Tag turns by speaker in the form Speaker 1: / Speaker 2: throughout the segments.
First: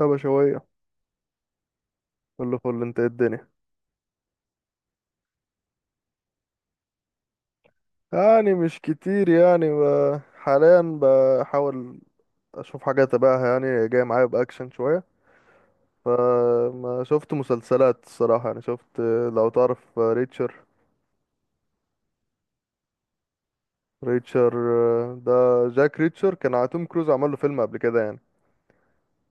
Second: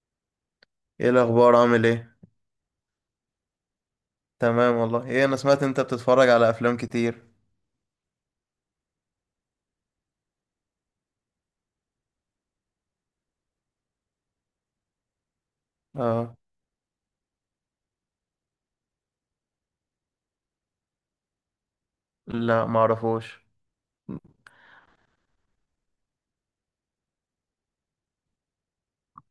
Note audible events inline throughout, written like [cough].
Speaker 1: يا بشوية،
Speaker 2: ايه الاخبار؟ عامل ايه؟
Speaker 1: كله فل. انت ايه الدنيا؟
Speaker 2: تمام والله. ايه، انا سمعت انت بتتفرج على افلام كتير.
Speaker 1: يعني مش كتير يعني حاليا بحاول اشوف حاجة تبعها، يعني جاي معايا بأكشن شوية.
Speaker 2: اه.
Speaker 1: فما شفت مسلسلات الصراحة، يعني شفت. لو تعرف ريتشر.
Speaker 2: لا ما اعرفوش.
Speaker 1: ريتشر ده جاك ريتشر، كان على توم كروز عمل له فيلم قبل كده يعني.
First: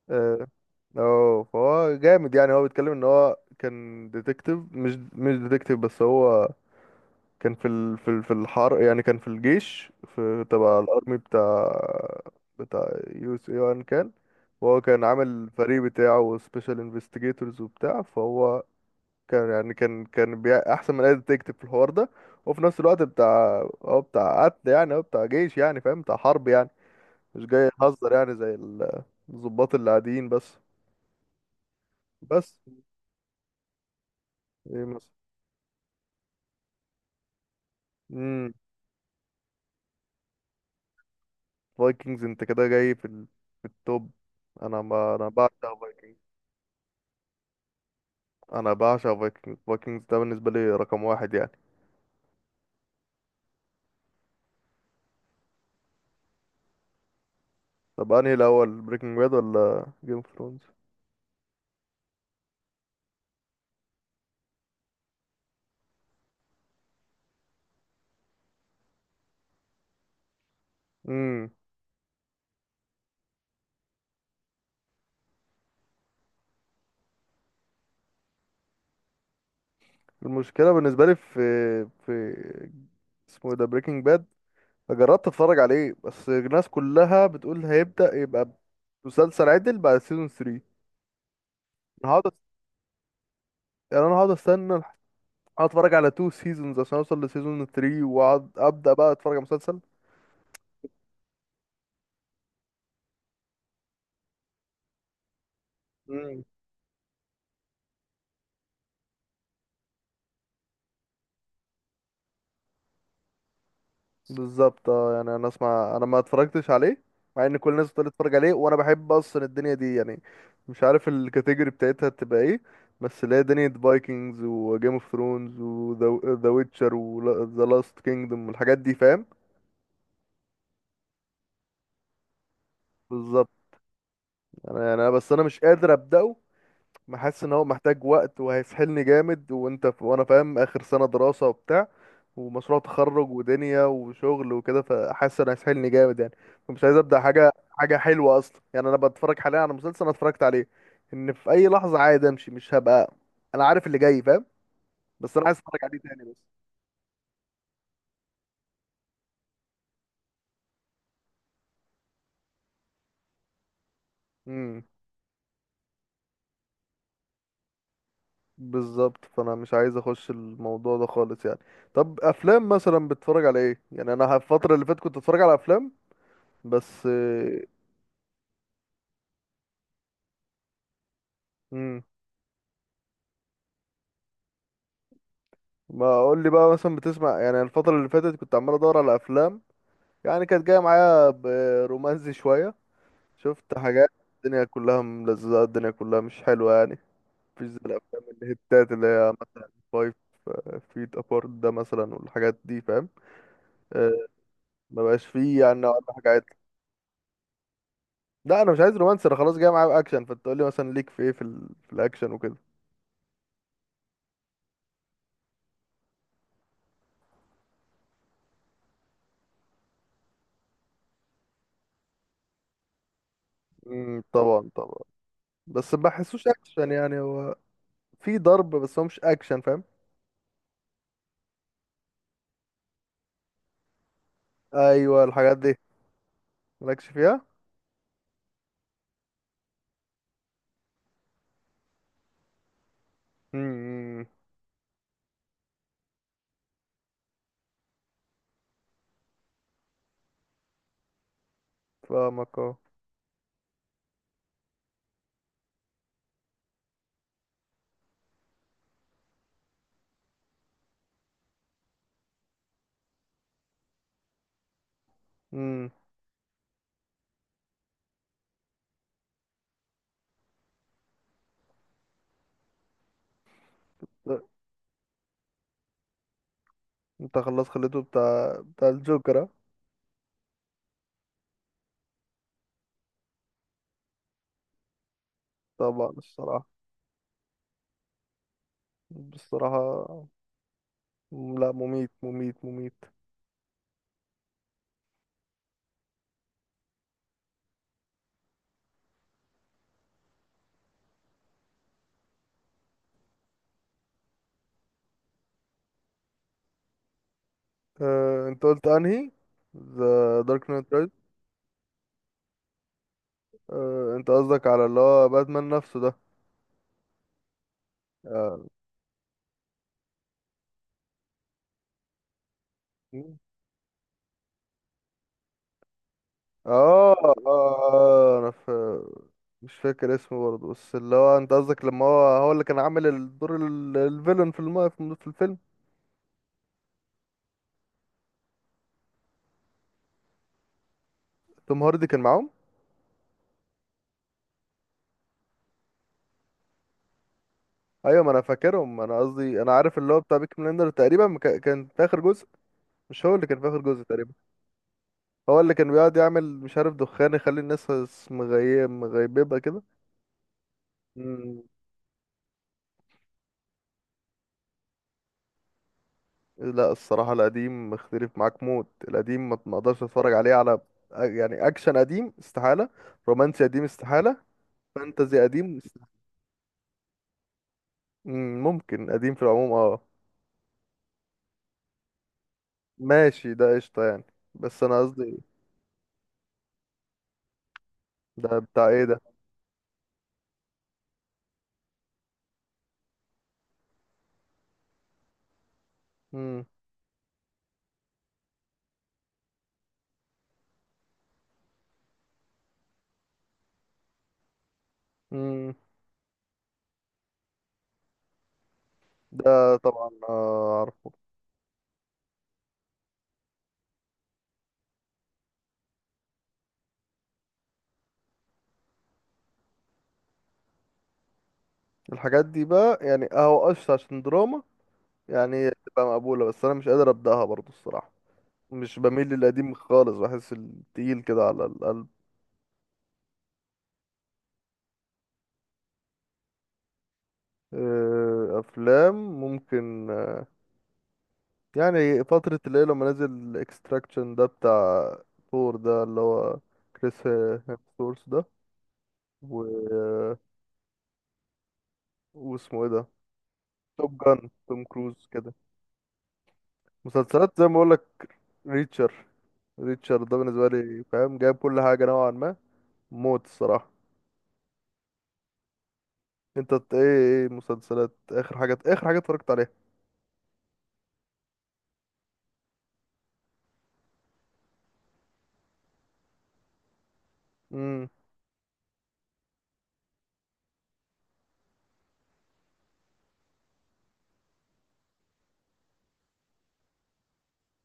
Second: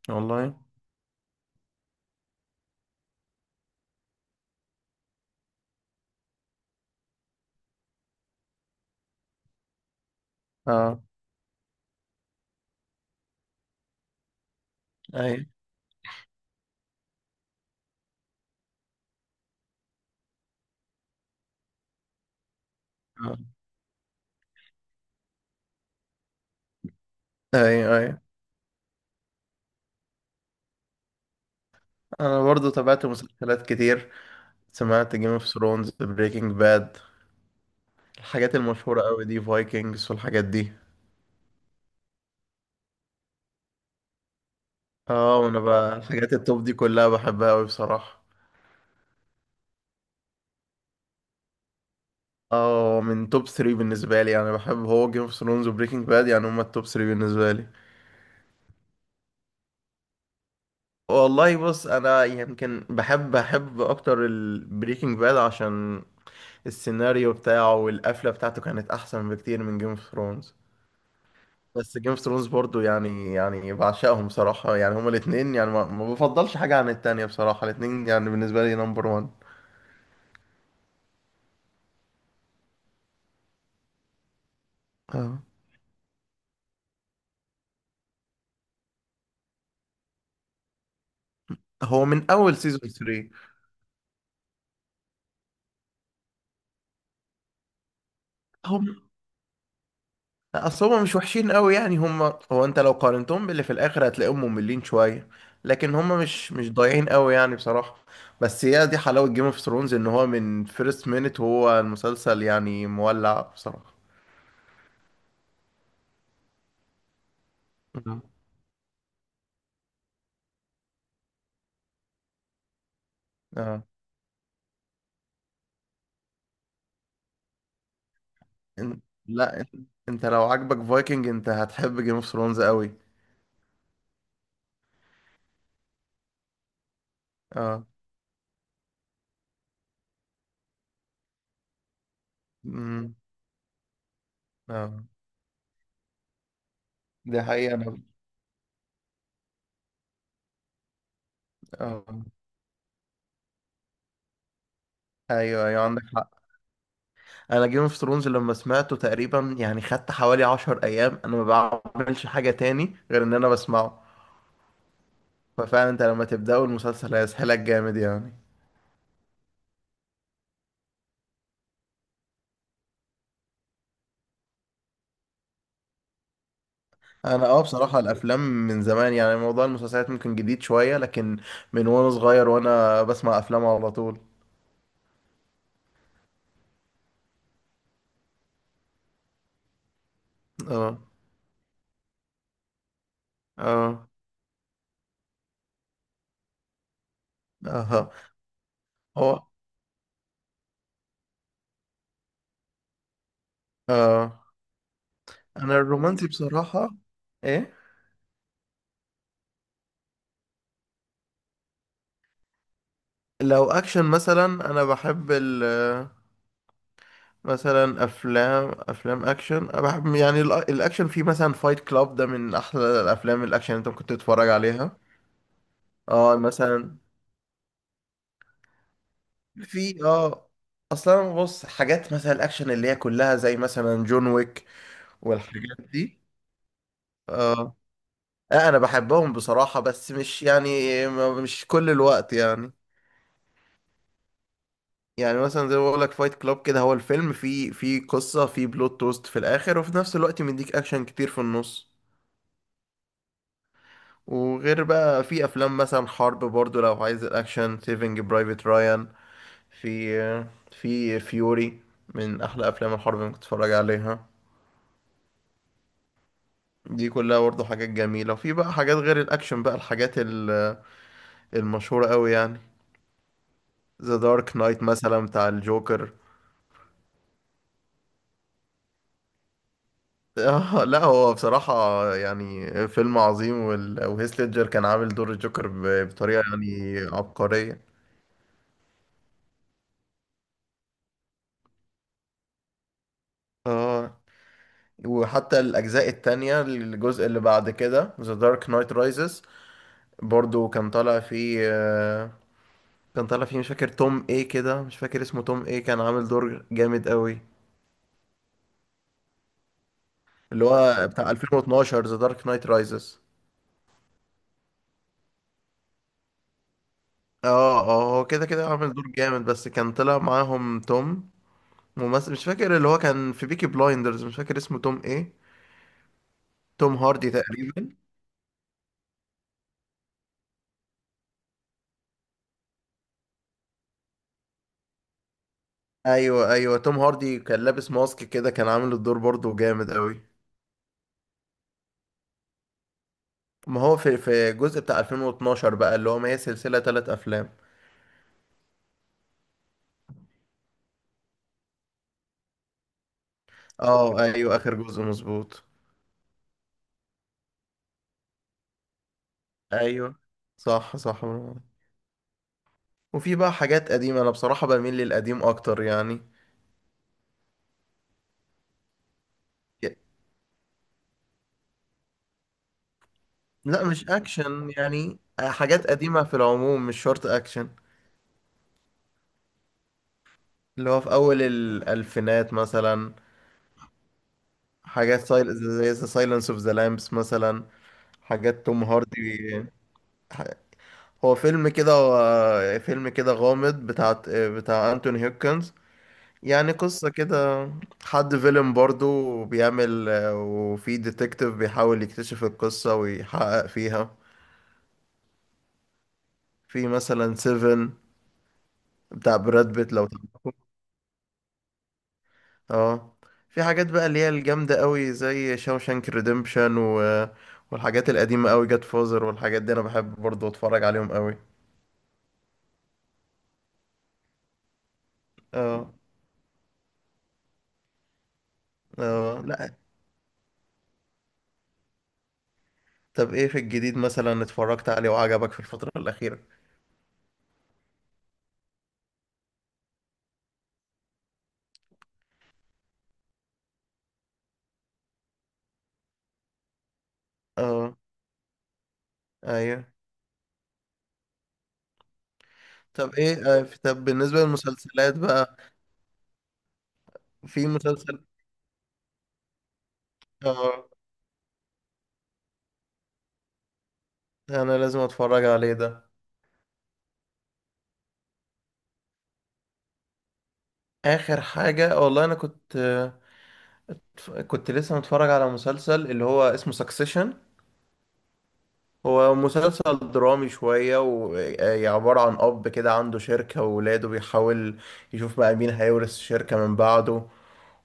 Speaker 1: اه
Speaker 2: والله.
Speaker 1: اه، فهو جامد، يعني هو بيتكلم ان هو كان ديتكتيف. مش ديتكتيف بس، هو كان في الحرب، يعني كان في الجيش، في تبع
Speaker 2: اه.
Speaker 1: الارمي بتاع. يو اس اي، وان كان. وهو كان
Speaker 2: اي.
Speaker 1: عامل فريق بتاعه سبيشال انفستيجيتورز وبتاع. فهو كان يعني، كان احسن من اي ديتكتيف في الحوار ده. وفي نفس الوقت
Speaker 2: آه.
Speaker 1: بتاع، هو بتاع قتل يعني. هو بتاع جيش يعني، فاهم؟ بتاع حرب يعني، مش جاي
Speaker 2: اي اي.
Speaker 1: يهزر يعني زي الضباط اللي عاديين بس.
Speaker 2: انا
Speaker 1: بس
Speaker 2: برضو تابعت مسلسلات كتير،
Speaker 1: ايه مثلا؟
Speaker 2: سمعت جيم اوف ثرونز، بريكنج باد،
Speaker 1: امم
Speaker 2: الحاجات المشهورة قوي دي، فايكنجز والحاجات دي.
Speaker 1: فايكنجز انت كده جاي في التوب. انا، ما انا
Speaker 2: اه،
Speaker 1: بعشق
Speaker 2: وانا بقى
Speaker 1: Vikings.
Speaker 2: الحاجات التوب دي كلها بحبها قوي بصراحة.
Speaker 1: انا بعشق فايكنجز. فايكنجز ده بالنسبه لي رقم واحد يعني.
Speaker 2: اه، من توب 3 بالنسبة لي يعني، بحب هو جيم اوف ثرونز وبريكنج باد، يعني هما التوب 3 بالنسبة لي.
Speaker 1: طب انهي الاول، بريكنج باد ولا جيم اوف ثرونز؟
Speaker 2: والله بص، انا يمكن بحب اكتر البريكنج باد، عشان السيناريو بتاعه والقفله بتاعته كانت احسن بكتير من جيم اوف ثرونز.
Speaker 1: امم
Speaker 2: بس جيم اوف ثرونز برضو يعني بعشقهم بصراحه، يعني هما الاثنين، يعني ما بفضلش حاجه عن التانية بصراحه، الاثنين يعني بالنسبه لي نمبر 1.
Speaker 1: المشكله بالنسبه لي في اسمه إيه ده، بريكنج باد. جربت اتفرج عليه، بس الناس كلها بتقول هيبدا يبقى مسلسل عدل بعد سيزون 3.
Speaker 2: هو
Speaker 1: انا هقعد
Speaker 2: من
Speaker 1: أس-
Speaker 2: اول سيزون 3.
Speaker 1: انا هقعد هقعد اتفرج على 2 سيزونز عشان اوصل لسيزون 3، واقعد ابدا بقى اتفرج على مسلسل.
Speaker 2: اصل هما مش وحشين قوي يعني، هما هو انت لو قارنتهم باللي في الاخر هتلاقيهم مملين شويه، لكن هما مش ضايعين قوي يعني بصراحه. بس هي دي حلاوه جيم اوف ثرونز، ان هو من فيرست مينت هو المسلسل يعني مولع بصراحه.
Speaker 1: بالظبط اه، يعني انا اسمع. انا ما اتفرجتش عليه، مع ان كل الناس بتقول
Speaker 2: نعم.
Speaker 1: اتفرج عليه وانا بحب اصلا الدنيا دي يعني. مش عارف الكاتيجوري بتاعتها تبقى ايه، بس اللي هي دنيا
Speaker 2: اه.
Speaker 1: فايكنجز وجيم اوف ثرونز وذا ويتشر وذا لاست كينجدوم والحاجات دي،
Speaker 2: إن-
Speaker 1: فاهم؟
Speaker 2: لا إن- انت لو عاجبك فايكنج انت هتحب جيم اوف ثرونز قوي.
Speaker 1: بالظبط. انا يعني انا بس انا مش قادر ابداه. حاسس ان هو
Speaker 2: اه.
Speaker 1: محتاج وقت وهيسحلني جامد، وانا فاهم اخر سنة دراسة وبتاع، ومشروع
Speaker 2: امم
Speaker 1: تخرج ودنيا وشغل وكده،
Speaker 2: اه.
Speaker 1: فحاسس انه هيسحلني جامد يعني. فمش عايز ابدا
Speaker 2: دي
Speaker 1: حاجة
Speaker 2: حقيقه.
Speaker 1: حاجة
Speaker 2: انا
Speaker 1: حلوة اصلا يعني. انا بتفرج حاليا على مسلسل، انا اتفرجت عليه ان في اي لحظة
Speaker 2: اه،
Speaker 1: عادي امشي، مش هبقى. انا عارف اللي جاي، فاهم؟ بس انا عايز
Speaker 2: ايوه
Speaker 1: اتفرج
Speaker 2: ايوه
Speaker 1: عليه
Speaker 2: عندك
Speaker 1: تاني
Speaker 2: حق.
Speaker 1: بس.
Speaker 2: انا جيم اوف ثرونز لما سمعته تقريبا يعني خدت حوالي عشر ايام انا ما بعملش حاجة تاني غير ان انا بسمعه.
Speaker 1: امم
Speaker 2: ففعلا انت لما تبدأه المسلسل هيسحلك جامد يعني.
Speaker 1: بالظبط، فانا مش عايز اخش الموضوع ده خالص يعني. طب افلام مثلا بتتفرج على ايه؟ يعني انا الفترة اللي فاتت كنت اتفرج على افلام بس.
Speaker 2: انا اه بصراحة الافلام من زمان، يعني موضوع المسلسلات ممكن جديد شوية، لكن من
Speaker 1: امم
Speaker 2: وانا صغير وانا بسمع افلام على طول.
Speaker 1: ما اقول لي بقى، مثلا بتسمع يعني الفترة اللي فاتت كنت عمال ادور على افلام. يعني كانت جاية
Speaker 2: اه.
Speaker 1: معايا برومانسي شوية. شفت
Speaker 2: اه.
Speaker 1: حاجات. الدنيا كلها ملزقة، الدنيا كلها مش حلوة يعني. مفيش
Speaker 2: اه.
Speaker 1: زي الافلام الهتات اللي هي
Speaker 2: هو
Speaker 1: مثلا فايف فيت ابارت ده مثلا، والحاجات دي فاهم. آه،
Speaker 2: اه،
Speaker 1: ما بقاش فيه
Speaker 2: انا
Speaker 1: يعني نوع من
Speaker 2: الرومانسي
Speaker 1: حاجات.
Speaker 2: بصراحة. ايه.
Speaker 1: لا انا مش عايز رومانسي، انا خلاص جاي معايا باكشن. فانت تقول لي مثلا، ليك في ايه في الاكشن وكده.
Speaker 2: لو اكشن مثلا، انا بحب ال، مثلا افلام اكشن. أنا بحب يعني الاكشن في، مثلا فايت كلاب ده من احلى الافلام الاكشن اللي انت ممكن تتفرج
Speaker 1: طبعا
Speaker 2: عليها.
Speaker 1: طبعا. بس ما
Speaker 2: اه.
Speaker 1: بحسوش اكشن
Speaker 2: مثلا
Speaker 1: يعني. هو في ضرب، بس هو مش اكشن فاهم.
Speaker 2: في اه، اصلا بص حاجات مثلا الاكشن اللي هي كلها زي مثلا جون ويك
Speaker 1: ايوه الحاجات دي.
Speaker 2: والحاجات دي.
Speaker 1: مالكش فيها.
Speaker 2: اه. آه، انا بحبهم بصراحة، بس مش يعني مش كل الوقت يعني.
Speaker 1: امم
Speaker 2: يعني مثلا زي ما بقول لك فايت كلاب كده، هو الفيلم فيه قصة، فيه بلوت توست في الاخر، وفي نفس الوقت مديك اكشن كتير في النص.
Speaker 1: فاهمك اه.
Speaker 2: وغير بقى في افلام مثلا حرب، برضو لو عايز الاكشن، سيفنج برايفت رايان، في في فيوري، من احلى افلام الحرب اللي ممكن تتفرج عليها.
Speaker 1: امم
Speaker 2: دي كلها برضو حاجات جميلة. وفي بقى حاجات غير الاكشن بقى، المشهورة قوي يعني، ذا
Speaker 1: لا،
Speaker 2: دارك نايت مثلا بتاع الجوكر. [laughs]
Speaker 1: انت خلاص خليته بتاع الجوكر اه؟
Speaker 2: آه لا، هو بصراحة يعني فيلم عظيم. وهيث ليدجر كان عامل دور الجوكر ب،
Speaker 1: طبعا
Speaker 2: بطريقة
Speaker 1: الصراحة.
Speaker 2: يعني عبقرية.
Speaker 1: بصراحة لا، مميت مميت مميت.
Speaker 2: اه. وحتى الأجزاء التانية، الجزء اللي بعد كده The Dark Knight Rises، برضو كان طالع فيه كان طالع فيه مش فاكر توم ايه كده، مش فاكر اسمه توم ايه، كان عامل دور جامد قوي.
Speaker 1: اه انت قلت انهي؟ ذا
Speaker 2: اللي
Speaker 1: دارك نايت
Speaker 2: هو
Speaker 1: رايز.
Speaker 2: بتاع 2012، The Dark Knight Rises.
Speaker 1: اه انت قصدك على اللي هو باتمان نفسه ده.
Speaker 2: اه اه، هو كده
Speaker 1: اه.
Speaker 2: كده عامل دور جامد، بس كان طلع معاهم توم، ممثل مش فاكر، اللي هو كان
Speaker 1: مم.
Speaker 2: في بيكي بلايندرز، مش فاكر اسمه توم ايه. توم
Speaker 1: اه.
Speaker 2: هاردي تقريبا.
Speaker 1: اه، انا في. مش فاكر اسمه برضه، بس اللي هو انت قصدك، لما هو اللي كان عامل الدور الفيلن في الفيلم.
Speaker 2: ايوه ايوه، توم هاردي كان لابس ماسك كده، كان عامل الدور برضو جامد قوي.
Speaker 1: توم هاردي كان معاهم.
Speaker 2: ما هو في الجزء بتاع 2012 بقى اللي هو، ما هي سلسلة ثلاث افلام.
Speaker 1: ايوه، ما انا فاكرهم. انا قصدي، انا عارف اللي هو بتاع بيك بلندر تقريبا، كان في اخر جزء. مش هو اللي كان في اخر جزء
Speaker 2: اه
Speaker 1: تقريبا؟
Speaker 2: ايوه، اخر جزء
Speaker 1: هو
Speaker 2: مظبوط.
Speaker 1: اللي كان بيقعد يعمل مش عارف دخان، يخلي الناس مغيببه كده.
Speaker 2: ايوه صح صح، برافو
Speaker 1: مم.
Speaker 2: عليك. وفي بقى حاجات قديمة، انا بصراحة بميل للقديم اكتر يعني.
Speaker 1: لا الصراحه القديم، مختلف معاك موت. القديم ما اقدرش اتفرج عليه على. يعني اكشن قديم استحاله، رومانسي قديم
Speaker 2: لا مش
Speaker 1: استحاله،
Speaker 2: اكشن يعني،
Speaker 1: فانتزي قديم
Speaker 2: حاجات
Speaker 1: استحالة.
Speaker 2: قديمة في العموم مش شرط اكشن.
Speaker 1: مم، ممكن قديم في العموم اه.
Speaker 2: اللي هو في اول الالفينات مثلا،
Speaker 1: ماشي، ده قشطه يعني. بس انا قصدي.
Speaker 2: زي ذا سايلنس اوف ذا لامبس مثلا،
Speaker 1: ده
Speaker 2: حاجات توم
Speaker 1: بتاع ايه
Speaker 2: هاردي.
Speaker 1: ده؟
Speaker 2: ح- هو فيلم كده، هو فيلم كده غامض، بتاع بتاع انتوني هيوكنز.
Speaker 1: مم.
Speaker 2: يعني قصة كده حد فيلم برضو بيعمل وفي ديتكتيف بيحاول يكتشف القصة ويحقق فيها.
Speaker 1: مم.
Speaker 2: في مثلا سيفن بتاع براد
Speaker 1: ده
Speaker 2: بيت لو
Speaker 1: طبعا
Speaker 2: تعرف.
Speaker 1: آه.
Speaker 2: اه. في حاجات بقى اللي هي الجامدة قوي زي شاوشانك ريديمشن والحاجات القديمة قوي، جاد فوزر والحاجات دي، انا بحب برضو اتفرج عليهم قوي.
Speaker 1: الحاجات دي بقى يعني اهو قشطة، عشان دراما يعني
Speaker 2: اه.
Speaker 1: تبقى مقبولة. بس انا مش قادر ابدأها برضو الصراحة. مش بميل
Speaker 2: اه.
Speaker 1: للقديم
Speaker 2: لا
Speaker 1: خالص، بحس التقيل كده على القلب.
Speaker 2: طب ايه في الجديد مثلا اتفرجت عليه وعجبك في الفترة الأخيرة؟
Speaker 1: افلام ممكن. يعني فترة اللي هي لما نزل اكستراكشن ده، بتاع ثور ده، اللي هو كريس
Speaker 2: اه
Speaker 1: هيمسورث ده و...
Speaker 2: ايوه،
Speaker 1: آه، واسمه ايه ده؟
Speaker 2: طب ايه طب
Speaker 1: توب
Speaker 2: بالنسبة
Speaker 1: جان توم
Speaker 2: للمسلسلات
Speaker 1: كروز كده.
Speaker 2: بقى،
Speaker 1: مسلسلات زي
Speaker 2: في
Speaker 1: ما
Speaker 2: مسلسل.
Speaker 1: بقولك. ريتشر. ريتشر ده بالنسبة
Speaker 2: اه،
Speaker 1: لي فاهم، جايب كل حاجة نوعا ما موت الصراحة.
Speaker 2: انا لازم اتفرج عليه ده.
Speaker 1: انت ايه؟ ايه مسلسلات، اخر حاجات؟ اخر حاجه اتفرجت عليها؟
Speaker 2: اخر حاجة والله انا كنت كنت لسه متفرج على مسلسل اللي هو اسمه سكسيشن.
Speaker 1: امم.
Speaker 2: هو مسلسل درامي شوية، وعبارة عن اب كده عنده شركة وولاده، بيحاول يشوف بقى مين هيورث الشركة من بعده،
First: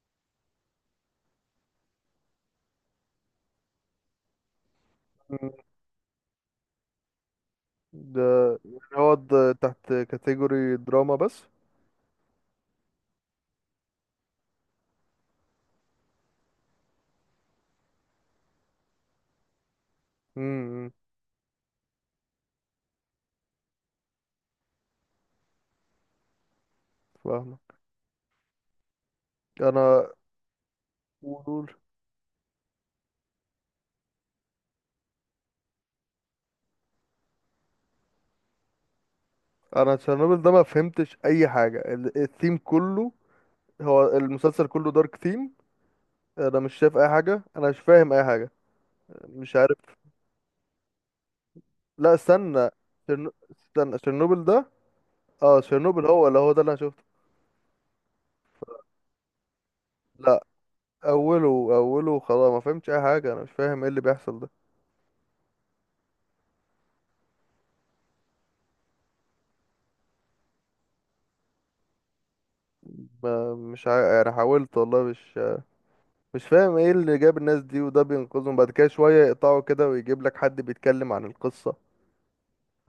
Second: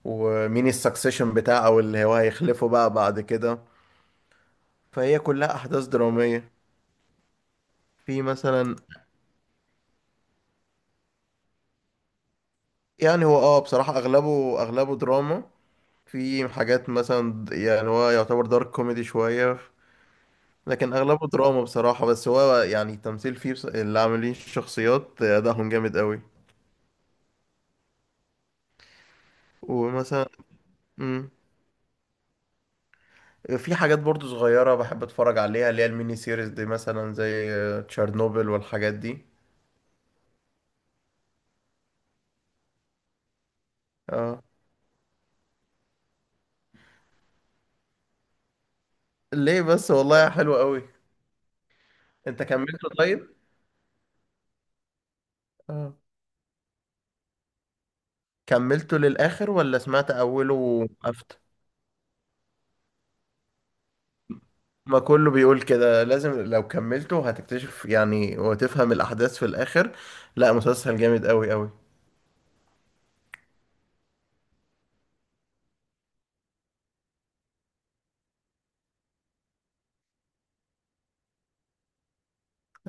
Speaker 2: ومين السكسيشن بتاعه او اللي هو هيخلفه بقى بعد كده. فهي
Speaker 1: امم.
Speaker 2: كلها احداث درامية.
Speaker 1: ده
Speaker 2: في مثلا،
Speaker 1: يعني، هو ده تحت كاتيجوري دراما بس؟
Speaker 2: يعني هو اه بصراحة اغلبه دراما. في حاجات مثلا يعني هو يعتبر دارك كوميدي شوية،
Speaker 1: امم
Speaker 2: لكن أغلبه دراما بصراحة. بس هو يعني التمثيل فيه اللي عاملين الشخصيات أدائهم جامد قوي.
Speaker 1: فاهمه. انا.
Speaker 2: ومثلا مم،
Speaker 1: قول.
Speaker 2: في حاجات برضو صغيرة بحب أتفرج عليها، اللي هي الميني سيريز دي، مثلا زي تشيرنوبل والحاجات دي.
Speaker 1: انا تشيرنوبل ده ما فهمتش اي حاجه، الثيم كله. هو
Speaker 2: اه.
Speaker 1: المسلسل كله دارك ثيم. انا مش شايف اي حاجه، انا مش فاهم اي حاجه. مش
Speaker 2: ليه
Speaker 1: عارف.
Speaker 2: بس، والله حلو قوي.
Speaker 1: لا
Speaker 2: أنت
Speaker 1: استنى.
Speaker 2: كملته طيب؟
Speaker 1: تشيرنوبل ده. اه
Speaker 2: اه،
Speaker 1: تشيرنوبل، هو اللي هو ده اللي انا شفته.
Speaker 2: كملته للآخر ولا سمعت
Speaker 1: لا.
Speaker 2: أوله وقفت؟
Speaker 1: اوله. اوله خلاص ما فهمتش اي حاجه. انا مش فاهم ايه اللي بيحصل ده.
Speaker 2: ما كله بيقول كده، لازم لو كملته هتكتشف يعني وتفهم الأحداث في الآخر. لا مسلسل جامد أوي أوي.
Speaker 1: ما- مش عا... يعني حاولت والله، مش فاهم ايه اللي جاب الناس دي. وده بينقذهم بعد كده شوية، يقطعوا كده ويجيب لك حد بيتكلم عن القصة،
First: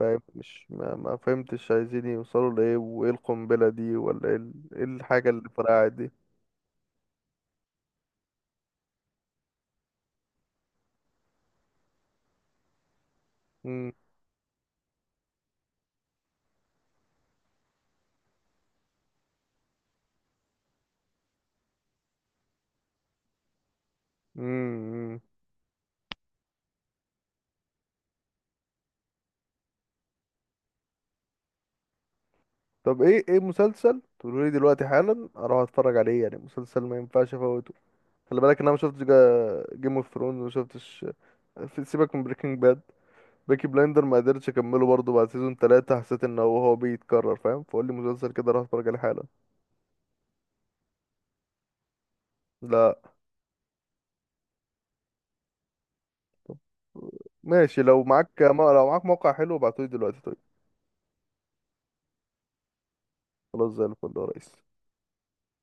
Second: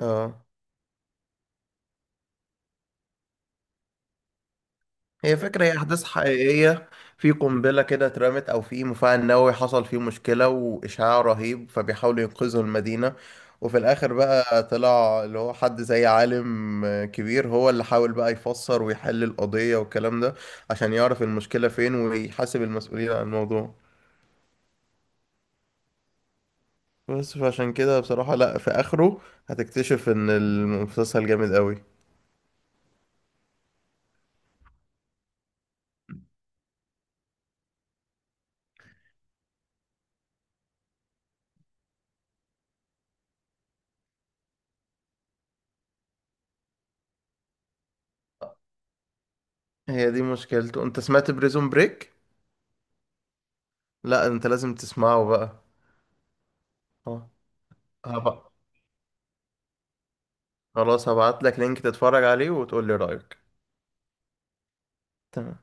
Speaker 1: فاهم؟ مش ما, ما فهمتش عايزين يوصلوا لإيه، وايه القنبلة دي، ولا ايه إيه الحاجة
Speaker 2: هي
Speaker 1: اللي
Speaker 2: فكرة، هي
Speaker 1: فرقعت
Speaker 2: أحداث
Speaker 1: دي.
Speaker 2: حقيقية. في قنبلة كده اترمت، أو في مفاعل نووي حصل فيه مشكلة وإشعاع رهيب، فبيحاولوا ينقذوا المدينة. وفي
Speaker 1: مم.
Speaker 2: الآخر بقى طلع اللي هو حد زي عالم كبير، هو اللي حاول بقى يفسر ويحل القضية والكلام ده، عشان يعرف المشكلة فين ويحاسب المسؤولين عن الموضوع.
Speaker 1: مم.
Speaker 2: بس فعشان كده بصراحة، لا في آخره هتكتشف إن المسلسل جامد قوي.
Speaker 1: طب ايه، ايه مسلسل تقولوا لي دلوقتي حالا اروح اتفرج عليه يعني؟ مسلسل ما ينفعش افوته. خلي بالك ان انا ما شفتش جيم اوف ثرونز، وما شفتش. في، سيبك من بريكنج باد. بيكي بلايندر ما قدرتش اكمله برضه، بعد سيزون ثلاثة حسيت ان هو بيتكرر، فاهم؟ فقول لي مسلسل كده راح اتفرج عليه حالا.
Speaker 2: هي دي مشكلته. أنت سمعت بريزون بريك؟
Speaker 1: لا
Speaker 2: لا أنت لازم تسمعه بقى. اه.
Speaker 1: ماشي، لو معاك
Speaker 2: هبقى،
Speaker 1: ما... لو معاك موقع حلو ابعتولي دلوقتي طيب.
Speaker 2: خلاص هبعت لك لينك تتفرج عليه وتقول لي رأيك.
Speaker 1: خلاص زي الفل يا ريس.
Speaker 2: تمام.